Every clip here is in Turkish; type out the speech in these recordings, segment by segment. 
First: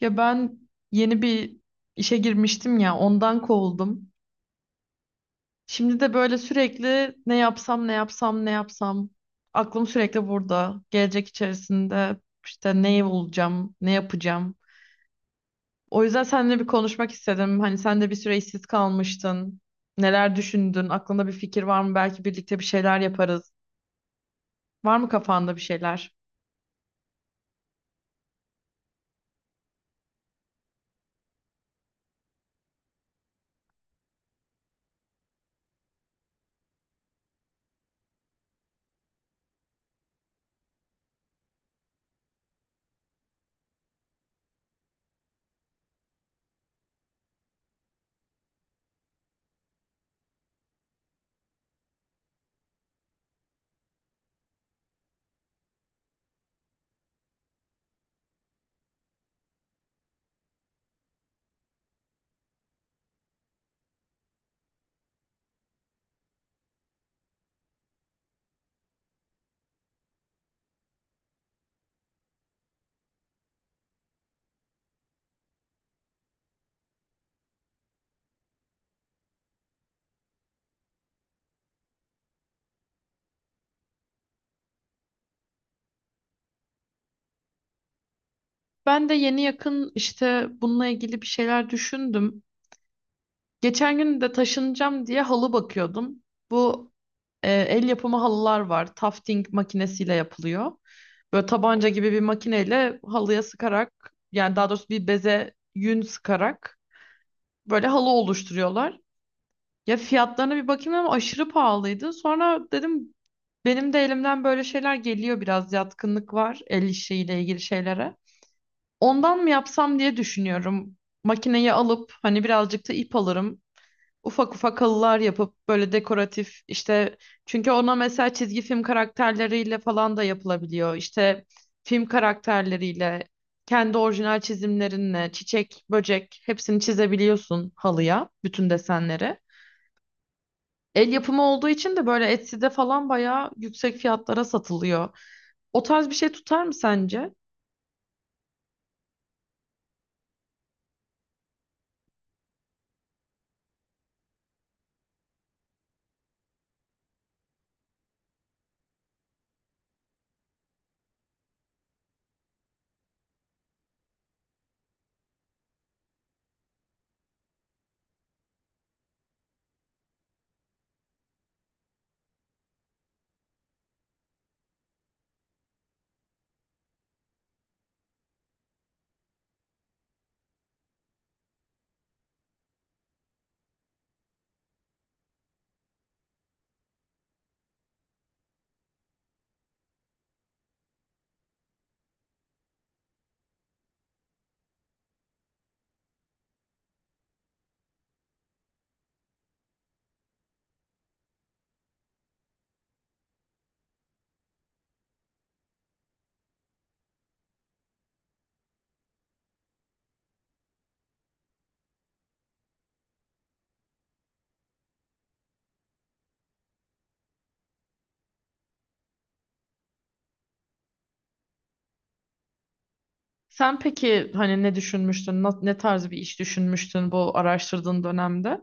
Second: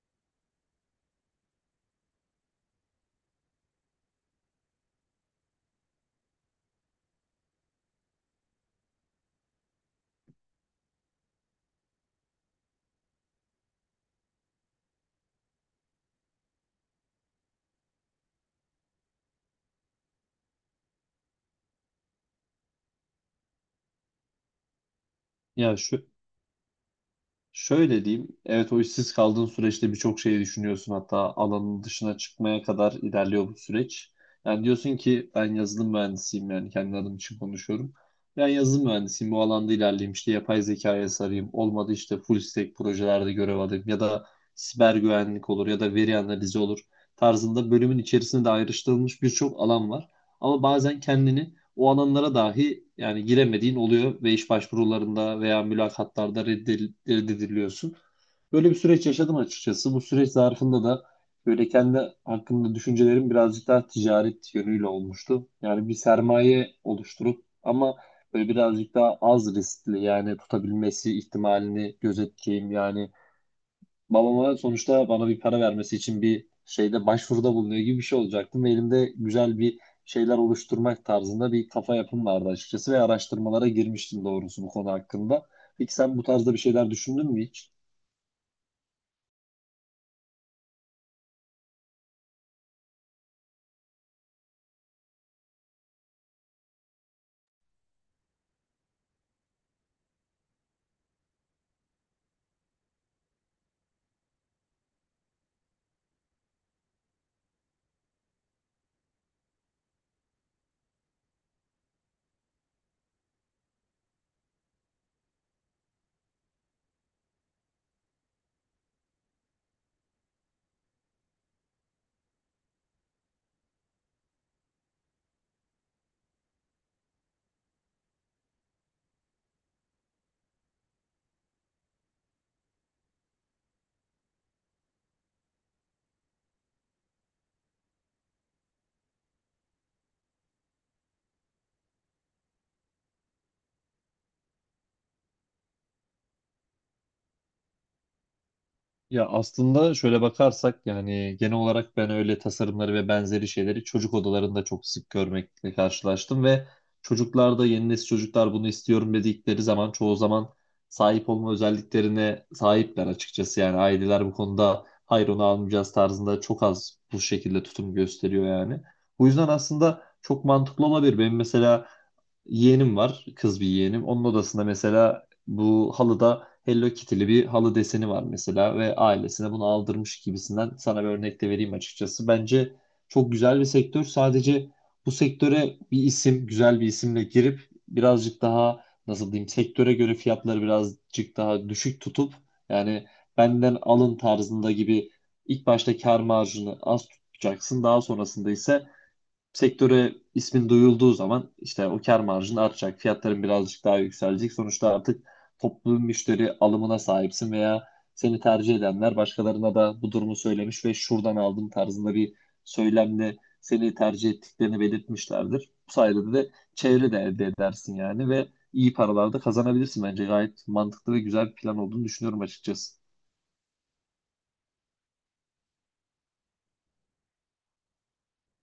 Ya ben yeni bir işe girmiştim ya ondan kovuldum. Şimdi de böyle sürekli ne yapsam ne yapsam ne yapsam, aklım sürekli burada. Gelecek içerisinde işte ne olacağım, ne yapacağım. O yüzden seninle bir konuşmak istedim. Hani sen de bir süre işsiz kalmıştın. Neler düşündün? Aklında bir fikir var mı? Belki birlikte bir şeyler yaparız. Var mı kafanda bir Ya şu, şeyler? şöyle diyeyim. Evet, o işsiz kaldığın süreçte birçok şeyi düşünüyorsun. Hatta alanın dışına çıkmaya kadar ilerliyor bu süreç. Yani diyorsun ki ben yazılım mühendisiyim, yani kendi adım için konuşuyorum. Ben yazılım mühendisiyim, bu alanda ilerleyeyim, işte yapay zekaya sarayım. Olmadı işte full stack projelerde görev alayım ya da siber güvenlik olur ya da veri analizi olur tarzında, bölümün içerisinde de ayrıştırılmış birçok alan var. Ama bazen kendini o alanlara dahi yani giremediğin oluyor ve iş başvurularında veya mülakatlarda reddediliyorsun. Böyle bir süreç yaşadım açıkçası. Bu süreç zarfında da böyle kendi hakkında düşüncelerim birazcık daha ticaret yönüyle olmuştu. Yani bir sermaye oluşturup ama böyle birazcık daha az riskli, yani tutabilmesi ihtimalini gözetleyeyim yani. Babama sonuçta bana bir para vermesi için bir şeyde başvuruda bulunuyor gibi bir şey olacaktım. Ve elimde güzel bir şeyler oluşturmak tarzında bir kafa yapım vardı açıkçası ve araştırmalara girmiştim doğrusu bu konu hakkında. Peki sen bu tarzda bir şeyler düşündün mü hiç? Ben de yeni yakın işte bununla ilgili bir şeyler düşündüm. Geçen gün de taşınacağım diye halı bakıyordum. Bu el yapımı halılar var. Tufting makinesiyle yapılıyor. Böyle tabanca gibi bir makineyle halıya sıkarak, yani daha doğrusu bir beze yün sıkarak böyle halı oluşturuyorlar. Ya fiyatlarına bir bakayım ama aşırı pahalıydı. Sonra dedim, benim de elimden böyle şeyler geliyor, biraz yatkınlık var el işiyle ilgili şeylere. Ondan mı yapsam diye düşünüyorum. Makineyi alıp hani birazcık da ip alırım, ufak ufak halılar yapıp böyle dekoratif işte, çünkü ona mesela çizgi film karakterleriyle falan da yapılabiliyor. İşte film karakterleriyle kendi orijinal çizimlerinle çiçek, böcek hepsini çizebiliyorsun halıya, bütün desenleri. El yapımı olduğu için de böyle Etsy'de falan bayağı yüksek fiyatlara satılıyor. O tarz bir şey tutar mı sence? Ya aslında şöyle bakarsak yani genel olarak ben öyle tasarımları ve benzeri şeyleri çocuk odalarında çok sık görmekle karşılaştım ve çocuklarda, yeni nesil çocuklar bunu istiyorum dedikleri zaman çoğu zaman sahip olma özelliklerine sahipler açıkçası. Yani aileler bu konuda hayır onu almayacağız tarzında çok az bu şekilde tutum gösteriyor yani. Bu yüzden aslında çok mantıklı olabilir. Benim mesela yeğenim var, kız bir yeğenim. Onun odasında mesela bu halıda Hello Kitty'li bir halı deseni var mesela ve ailesine bunu aldırmış gibisinden sana bir örnek de vereyim açıkçası. Bence çok güzel bir sektör. Sadece bu sektöre bir isim, güzel bir isimle girip birazcık daha, nasıl diyeyim, sektöre göre fiyatları birazcık daha düşük tutup, yani benden alın tarzında gibi ilk başta kar marjını az tutacaksın. Daha sonrasında ise sektöre ismin duyulduğu zaman işte o kar marjın artacak, fiyatların birazcık daha yükselecek. Sonuçta artık toplu müşteri alımına sahipsin veya seni tercih edenler başkalarına da bu durumu söylemiş ve şuradan aldım tarzında bir söylemle seni tercih ettiklerini belirtmişlerdir. Bu sayede de çevre de elde edersin yani ve iyi paralar da kazanabilirsin bence. Gayet mantıklı ve güzel bir plan olduğunu düşünüyorum açıkçası. Sen peki hani ne düşünmüştün? Ne tarz bir iş düşünmüştün bu araştırdığın dönemde?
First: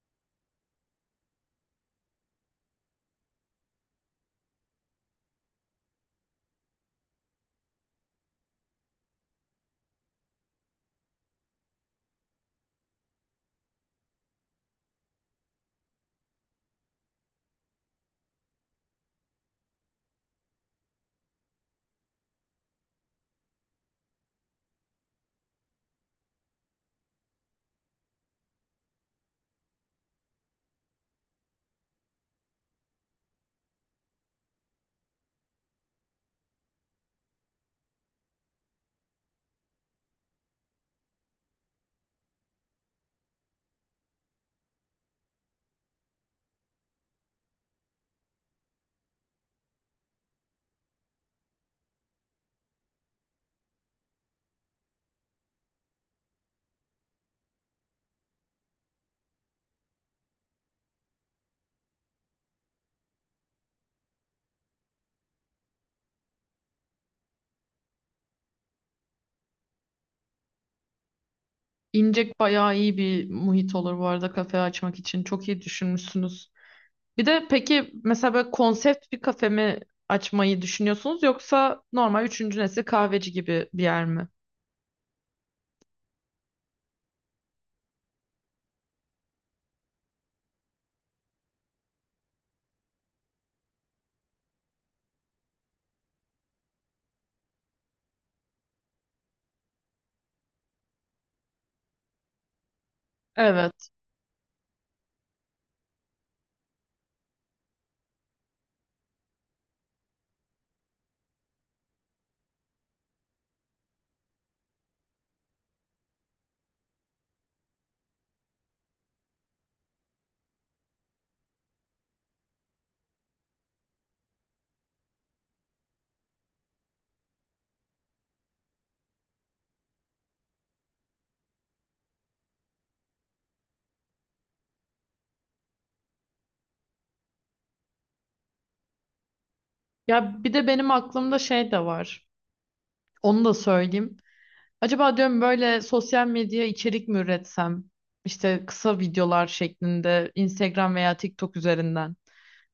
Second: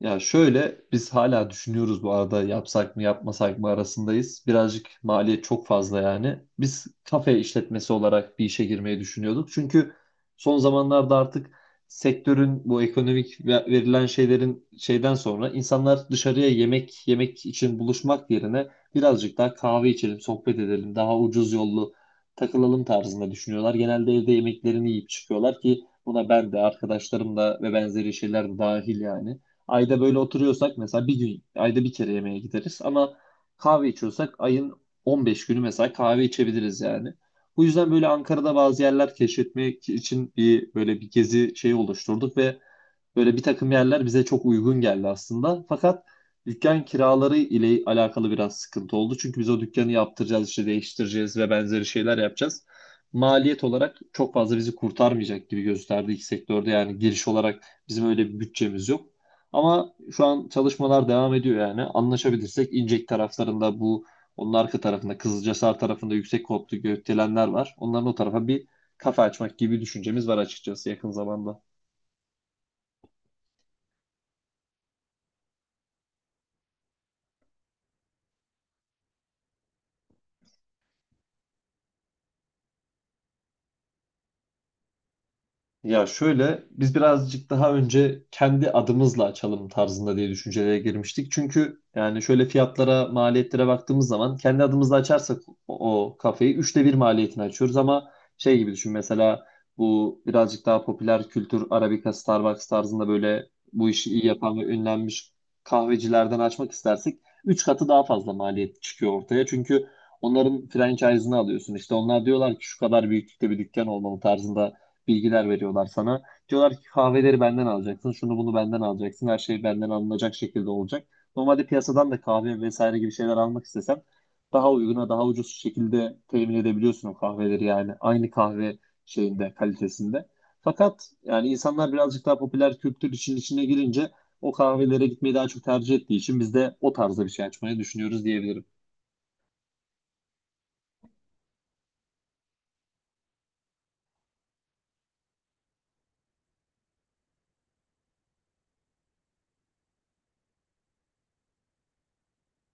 Ya şöyle, biz hala düşünüyoruz bu arada, yapsak mı yapmasak mı arasındayız. Birazcık maliyet çok fazla yani. Biz kafe işletmesi olarak bir işe girmeyi düşünüyorduk. Çünkü son zamanlarda artık sektörün bu ekonomik verilen şeylerin şeyden sonra insanlar dışarıya yemek yemek için buluşmak yerine birazcık daha kahve içelim, sohbet edelim, daha ucuz yollu takılalım tarzında düşünüyorlar. Genelde evde yemeklerini yiyip çıkıyorlar ki buna ben de, arkadaşlarım da ve benzeri şeyler de dahil yani. Ayda böyle oturuyorsak mesela bir gün, ayda bir kere yemeğe gideriz ama kahve içiyorsak ayın 15 günü mesela kahve içebiliriz yani. Bu yüzden böyle Ankara'da bazı yerler keşfetmek için bir böyle bir gezi şeyi oluşturduk ve böyle bir takım yerler bize çok uygun geldi aslında. Fakat dükkan kiraları ile alakalı biraz sıkıntı oldu. Çünkü biz o dükkanı yaptıracağız, işte değiştireceğiz ve benzeri şeyler yapacağız. Maliyet olarak çok fazla bizi kurtarmayacak gibi gösterdi iki sektörde. Yani giriş olarak bizim öyle bir bütçemiz yok. Ama şu an çalışmalar devam ediyor yani. Anlaşabilirsek İncek taraflarında, bu onun arka tarafında, Kızılcahisar tarafında yüksek koptu gökdelenler var. Onların o tarafa bir kafe açmak gibi bir düşüncemiz var açıkçası yakın zamanda. İncek bayağı iyi bir muhit olur bu arada kafe açmak için. Çok iyi düşünmüşsünüz. Bir de peki mesela böyle konsept bir kafe mi açmayı düşünüyorsunuz, yoksa normal üçüncü nesil kahveci gibi bir yer mi? Ya şöyle, biz birazcık daha önce kendi adımızla açalım tarzında diye düşüncelere girmiştik. Çünkü yani şöyle fiyatlara, maliyetlere baktığımız zaman kendi adımızla açarsak o kafeyi üçte bir maliyetini açıyoruz ama şey gibi düşün mesela, bu birazcık daha popüler kültür Arabica, Starbucks tarzında, böyle Evet. bu işi iyi yapan ve ünlenmiş kahvecilerden açmak istersek üç katı daha fazla maliyet çıkıyor ortaya. Çünkü onların franchise'ını alıyorsun. İşte onlar diyorlar ki şu kadar büyüklükte bir dükkan olmalı tarzında bilgiler veriyorlar sana. Diyorlar ki kahveleri benden alacaksın, şunu bunu benden alacaksın, her şey benden alınacak şekilde olacak. Normalde piyasadan da kahve vesaire gibi şeyler almak istesem daha uyguna, daha ucuz şekilde temin edebiliyorsun o kahveleri yani. Aynı kahve şeyinde, kalitesinde. Fakat yani insanlar birazcık daha popüler kültür için içine girince o kahvelere gitmeyi daha çok tercih ettiği için biz de o tarzda bir şey açmayı düşünüyoruz diyebilirim. Ya bir de benim aklımda şey de var. Onu da söyleyeyim. Acaba diyorum böyle sosyal medya içerik mi üretsem? İşte kısa videolar şeklinde Instagram veya TikTok üzerinden.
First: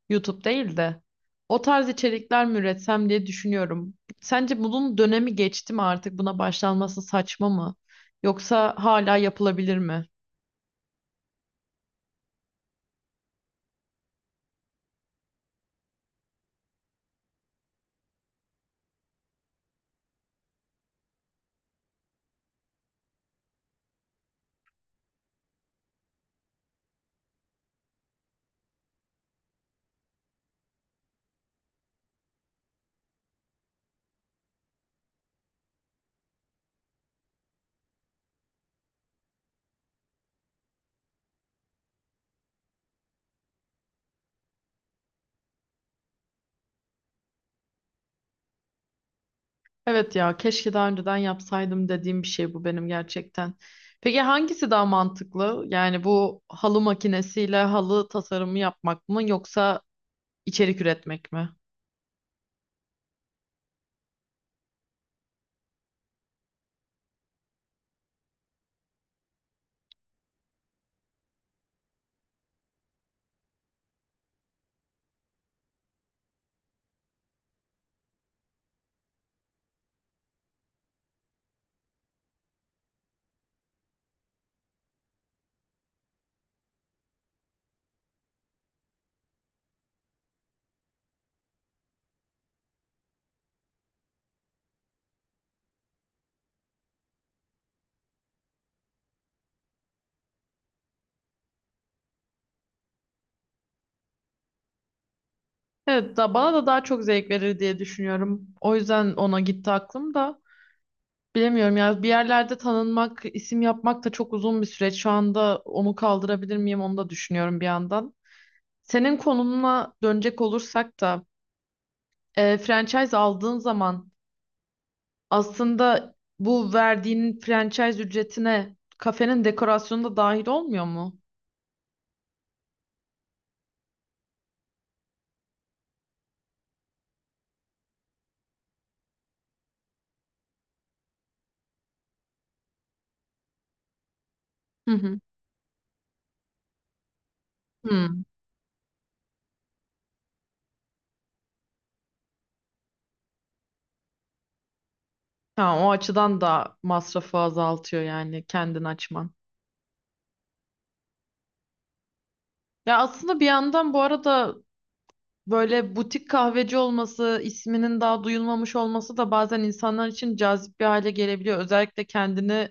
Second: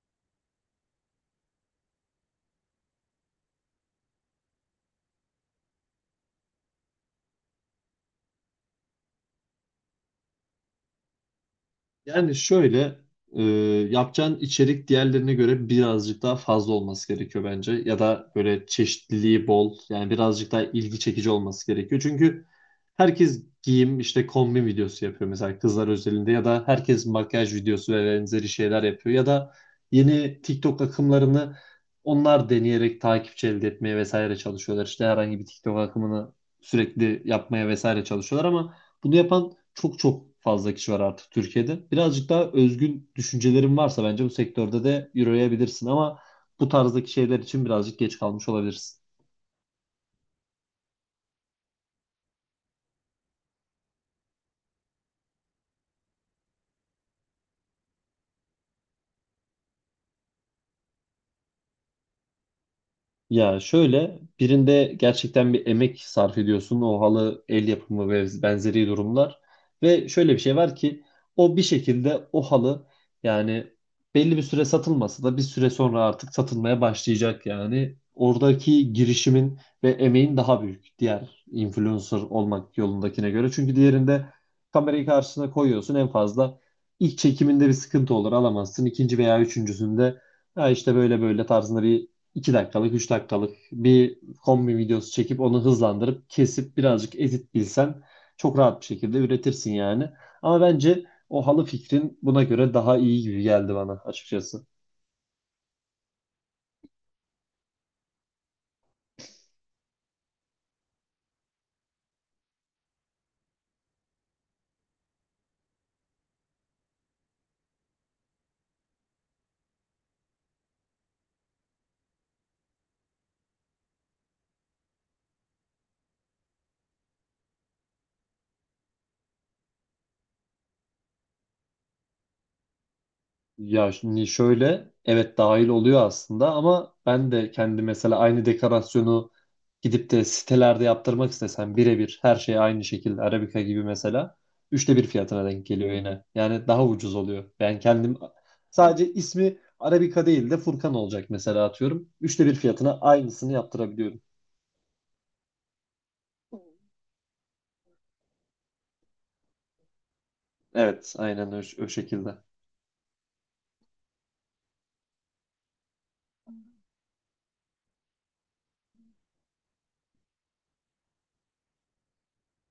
YouTube değil de. O tarz içerikler mi üretsem diye düşünüyorum. Sence bunun dönemi geçti mi artık? Buna başlanması saçma mı? Yoksa hala yapılabilir mi? Yani şöyle e, yapacağın içerik diğerlerine göre birazcık daha fazla olması gerekiyor bence. Ya da böyle çeşitliliği bol, yani birazcık daha ilgi çekici olması gerekiyor. Çünkü herkes giyim işte kombin videosu yapıyor mesela, kızlar özelinde, ya da herkes makyaj videosu ve benzeri şeyler yapıyor. Ya da yeni TikTok akımlarını onlar deneyerek takipçi elde etmeye vesaire çalışıyorlar. İşte herhangi bir TikTok akımını sürekli yapmaya vesaire çalışıyorlar ama bunu yapan çok çok fazla kişi var artık Türkiye'de. Birazcık daha özgün düşüncelerin varsa bence bu sektörde de yürüyebilirsin ama bu tarzdaki şeyler için birazcık geç kalmış olabilirsin. Evet ya, keşke daha önceden yapsaydım dediğim bir şey bu benim gerçekten. Peki hangisi daha mantıklı? Yani bu halı makinesiyle halı tasarımı yapmak mı, yoksa içerik üretmek mi? Ya şöyle, birinde gerçekten bir emek sarf ediyorsun, o halı el yapımı ve benzeri durumlar ve şöyle bir şey var ki o bir şekilde o halı, yani belli bir süre satılmasa da bir süre sonra artık satılmaya başlayacak, yani oradaki girişimin ve emeğin daha büyük diğer influencer olmak yolundakine göre. Çünkü diğerinde kamerayı karşısına koyuyorsun, en fazla ilk çekiminde bir sıkıntı olur, alamazsın ikinci veya üçüncüsünde, ya işte böyle böyle tarzında bir 2 dakikalık, 3 dakikalık bir kombi videosu çekip onu hızlandırıp kesip birazcık edit bilsen çok rahat bir şekilde üretirsin yani. Ama bence o halı fikrin buna göre daha iyi gibi geldi bana açıkçası. Evet da bana da daha çok zevk verir diye düşünüyorum. O yüzden ona gitti aklım da. Bilemiyorum ya, bir yerlerde tanınmak, isim yapmak da çok uzun bir süreç. Şu anda onu kaldırabilir miyim, onu da düşünüyorum bir yandan. Senin konumuna dönecek olursak da franchise aldığın zaman aslında bu verdiğin franchise ücretine kafenin dekorasyonu da dahil olmuyor mu? Ya şimdi şöyle, evet, dahil oluyor aslında ama ben de kendi mesela aynı dekorasyonu gidip de sitelerde yaptırmak istesem birebir her şey aynı şekilde Arabica gibi mesela Hı üçte bir hı. fiyatına denk geliyor yine. Yani daha ucuz oluyor. Ben kendim Hmm. sadece ismi Arabica değil de Furkan olacak mesela, atıyorum. Üçte bir fiyatına aynısını yaptırabiliyorum. Ha, o açıdan da masrafı azaltıyor yani kendin açman. Evet, aynen o şekilde. Ya aslında bir yandan bu arada böyle butik kahveci olması, isminin daha duyulmamış olması da bazen insanlar için cazip bir hale gelebiliyor. Özellikle kendini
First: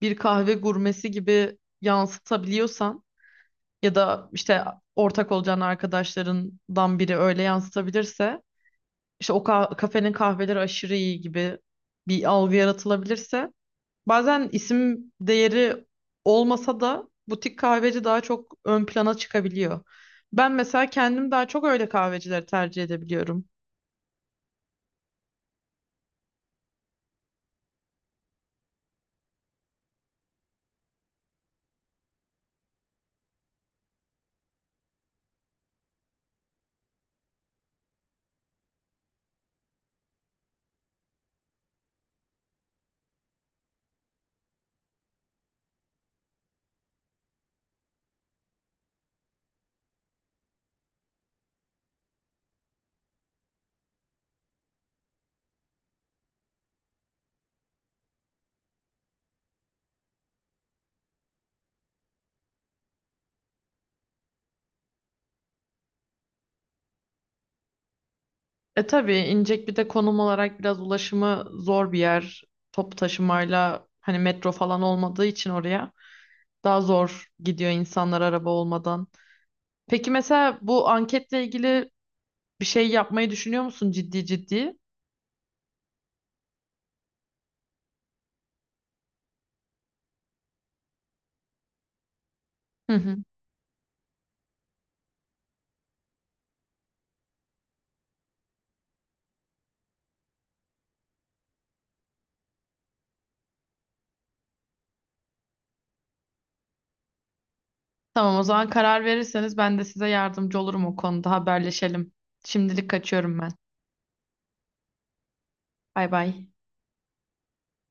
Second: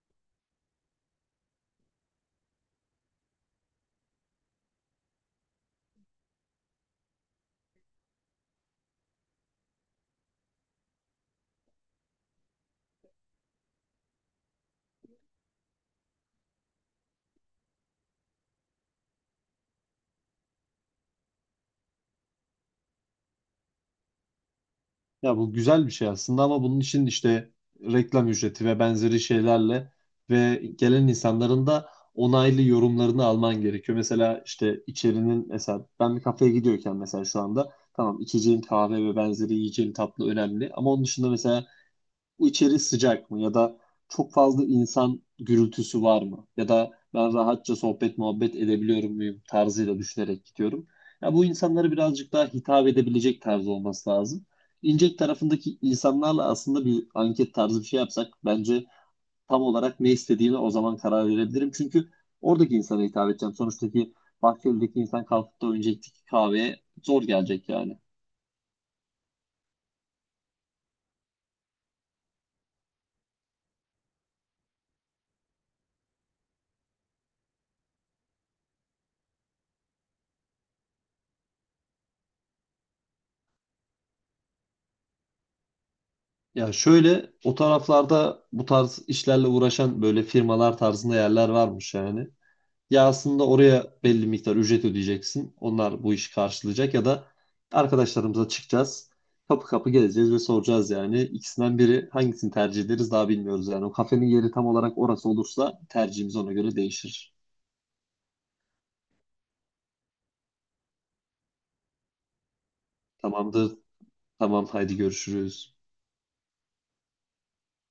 bir kahve gurmesi gibi yansıtabiliyorsan, ya da işte ortak olacağın arkadaşlarından biri öyle yansıtabilirse, işte o kafenin kahveleri aşırı iyi gibi bir algı yaratılabilirse, bazen isim değeri olmasa da butik kahveci daha çok ön plana çıkabiliyor. Ben mesela kendim daha çok öyle kahvecileri tercih edebiliyorum. Ya bu güzel bir şey aslında ama bunun için işte reklam ücreti ve benzeri şeylerle ve gelen insanların da onaylı yorumlarını alman gerekiyor. Mesela işte içerinin, mesela ben bir kafeye gidiyorken mesela şu anda tamam, içeceğim kahve ve benzeri yiyeceğim tatlı önemli ama onun dışında mesela bu içeri sıcak mı ya da çok fazla insan gürültüsü var mı ya da ben rahatça sohbet muhabbet edebiliyor muyum tarzıyla düşünerek gidiyorum. Ya bu insanlara birazcık daha hitap edebilecek tarz olması lazım. İncek tarafındaki insanlarla aslında bir anket tarzı bir şey yapsak bence tam olarak ne istediğine o zaman karar verebilirim. Çünkü oradaki insana hitap edeceğim. Sonuçtaki Bahçeli'deki insan kalkıp da önceki kahveye zor gelecek yani. E tabii İncek bir de konum olarak biraz ulaşımı zor bir yer. Top taşımayla hani metro falan olmadığı için oraya. Daha zor gidiyor insanlar araba olmadan. Peki mesela bu anketle ilgili bir şey yapmayı düşünüyor musun ciddi ciddi? Ya şöyle, o taraflarda bu tarz işlerle uğraşan böyle firmalar tarzında yerler varmış yani. Hı Ya hı. aslında oraya belli miktar ücret ödeyeceksin, onlar bu işi karşılayacak ya da arkadaşlarımıza çıkacağız. Kapı kapı gezeceğiz ve soracağız yani. İkisinden biri, hangisini tercih ederiz daha bilmiyoruz yani. O kafenin yeri tam olarak orası olursa tercihimiz ona göre değişir. Tamam, o zaman karar verirseniz ben de size yardımcı olurum, o konuda haberleşelim. Şimdilik kaçıyorum ben. Tamamdır. Tamam, haydi görüşürüz. Bay bay.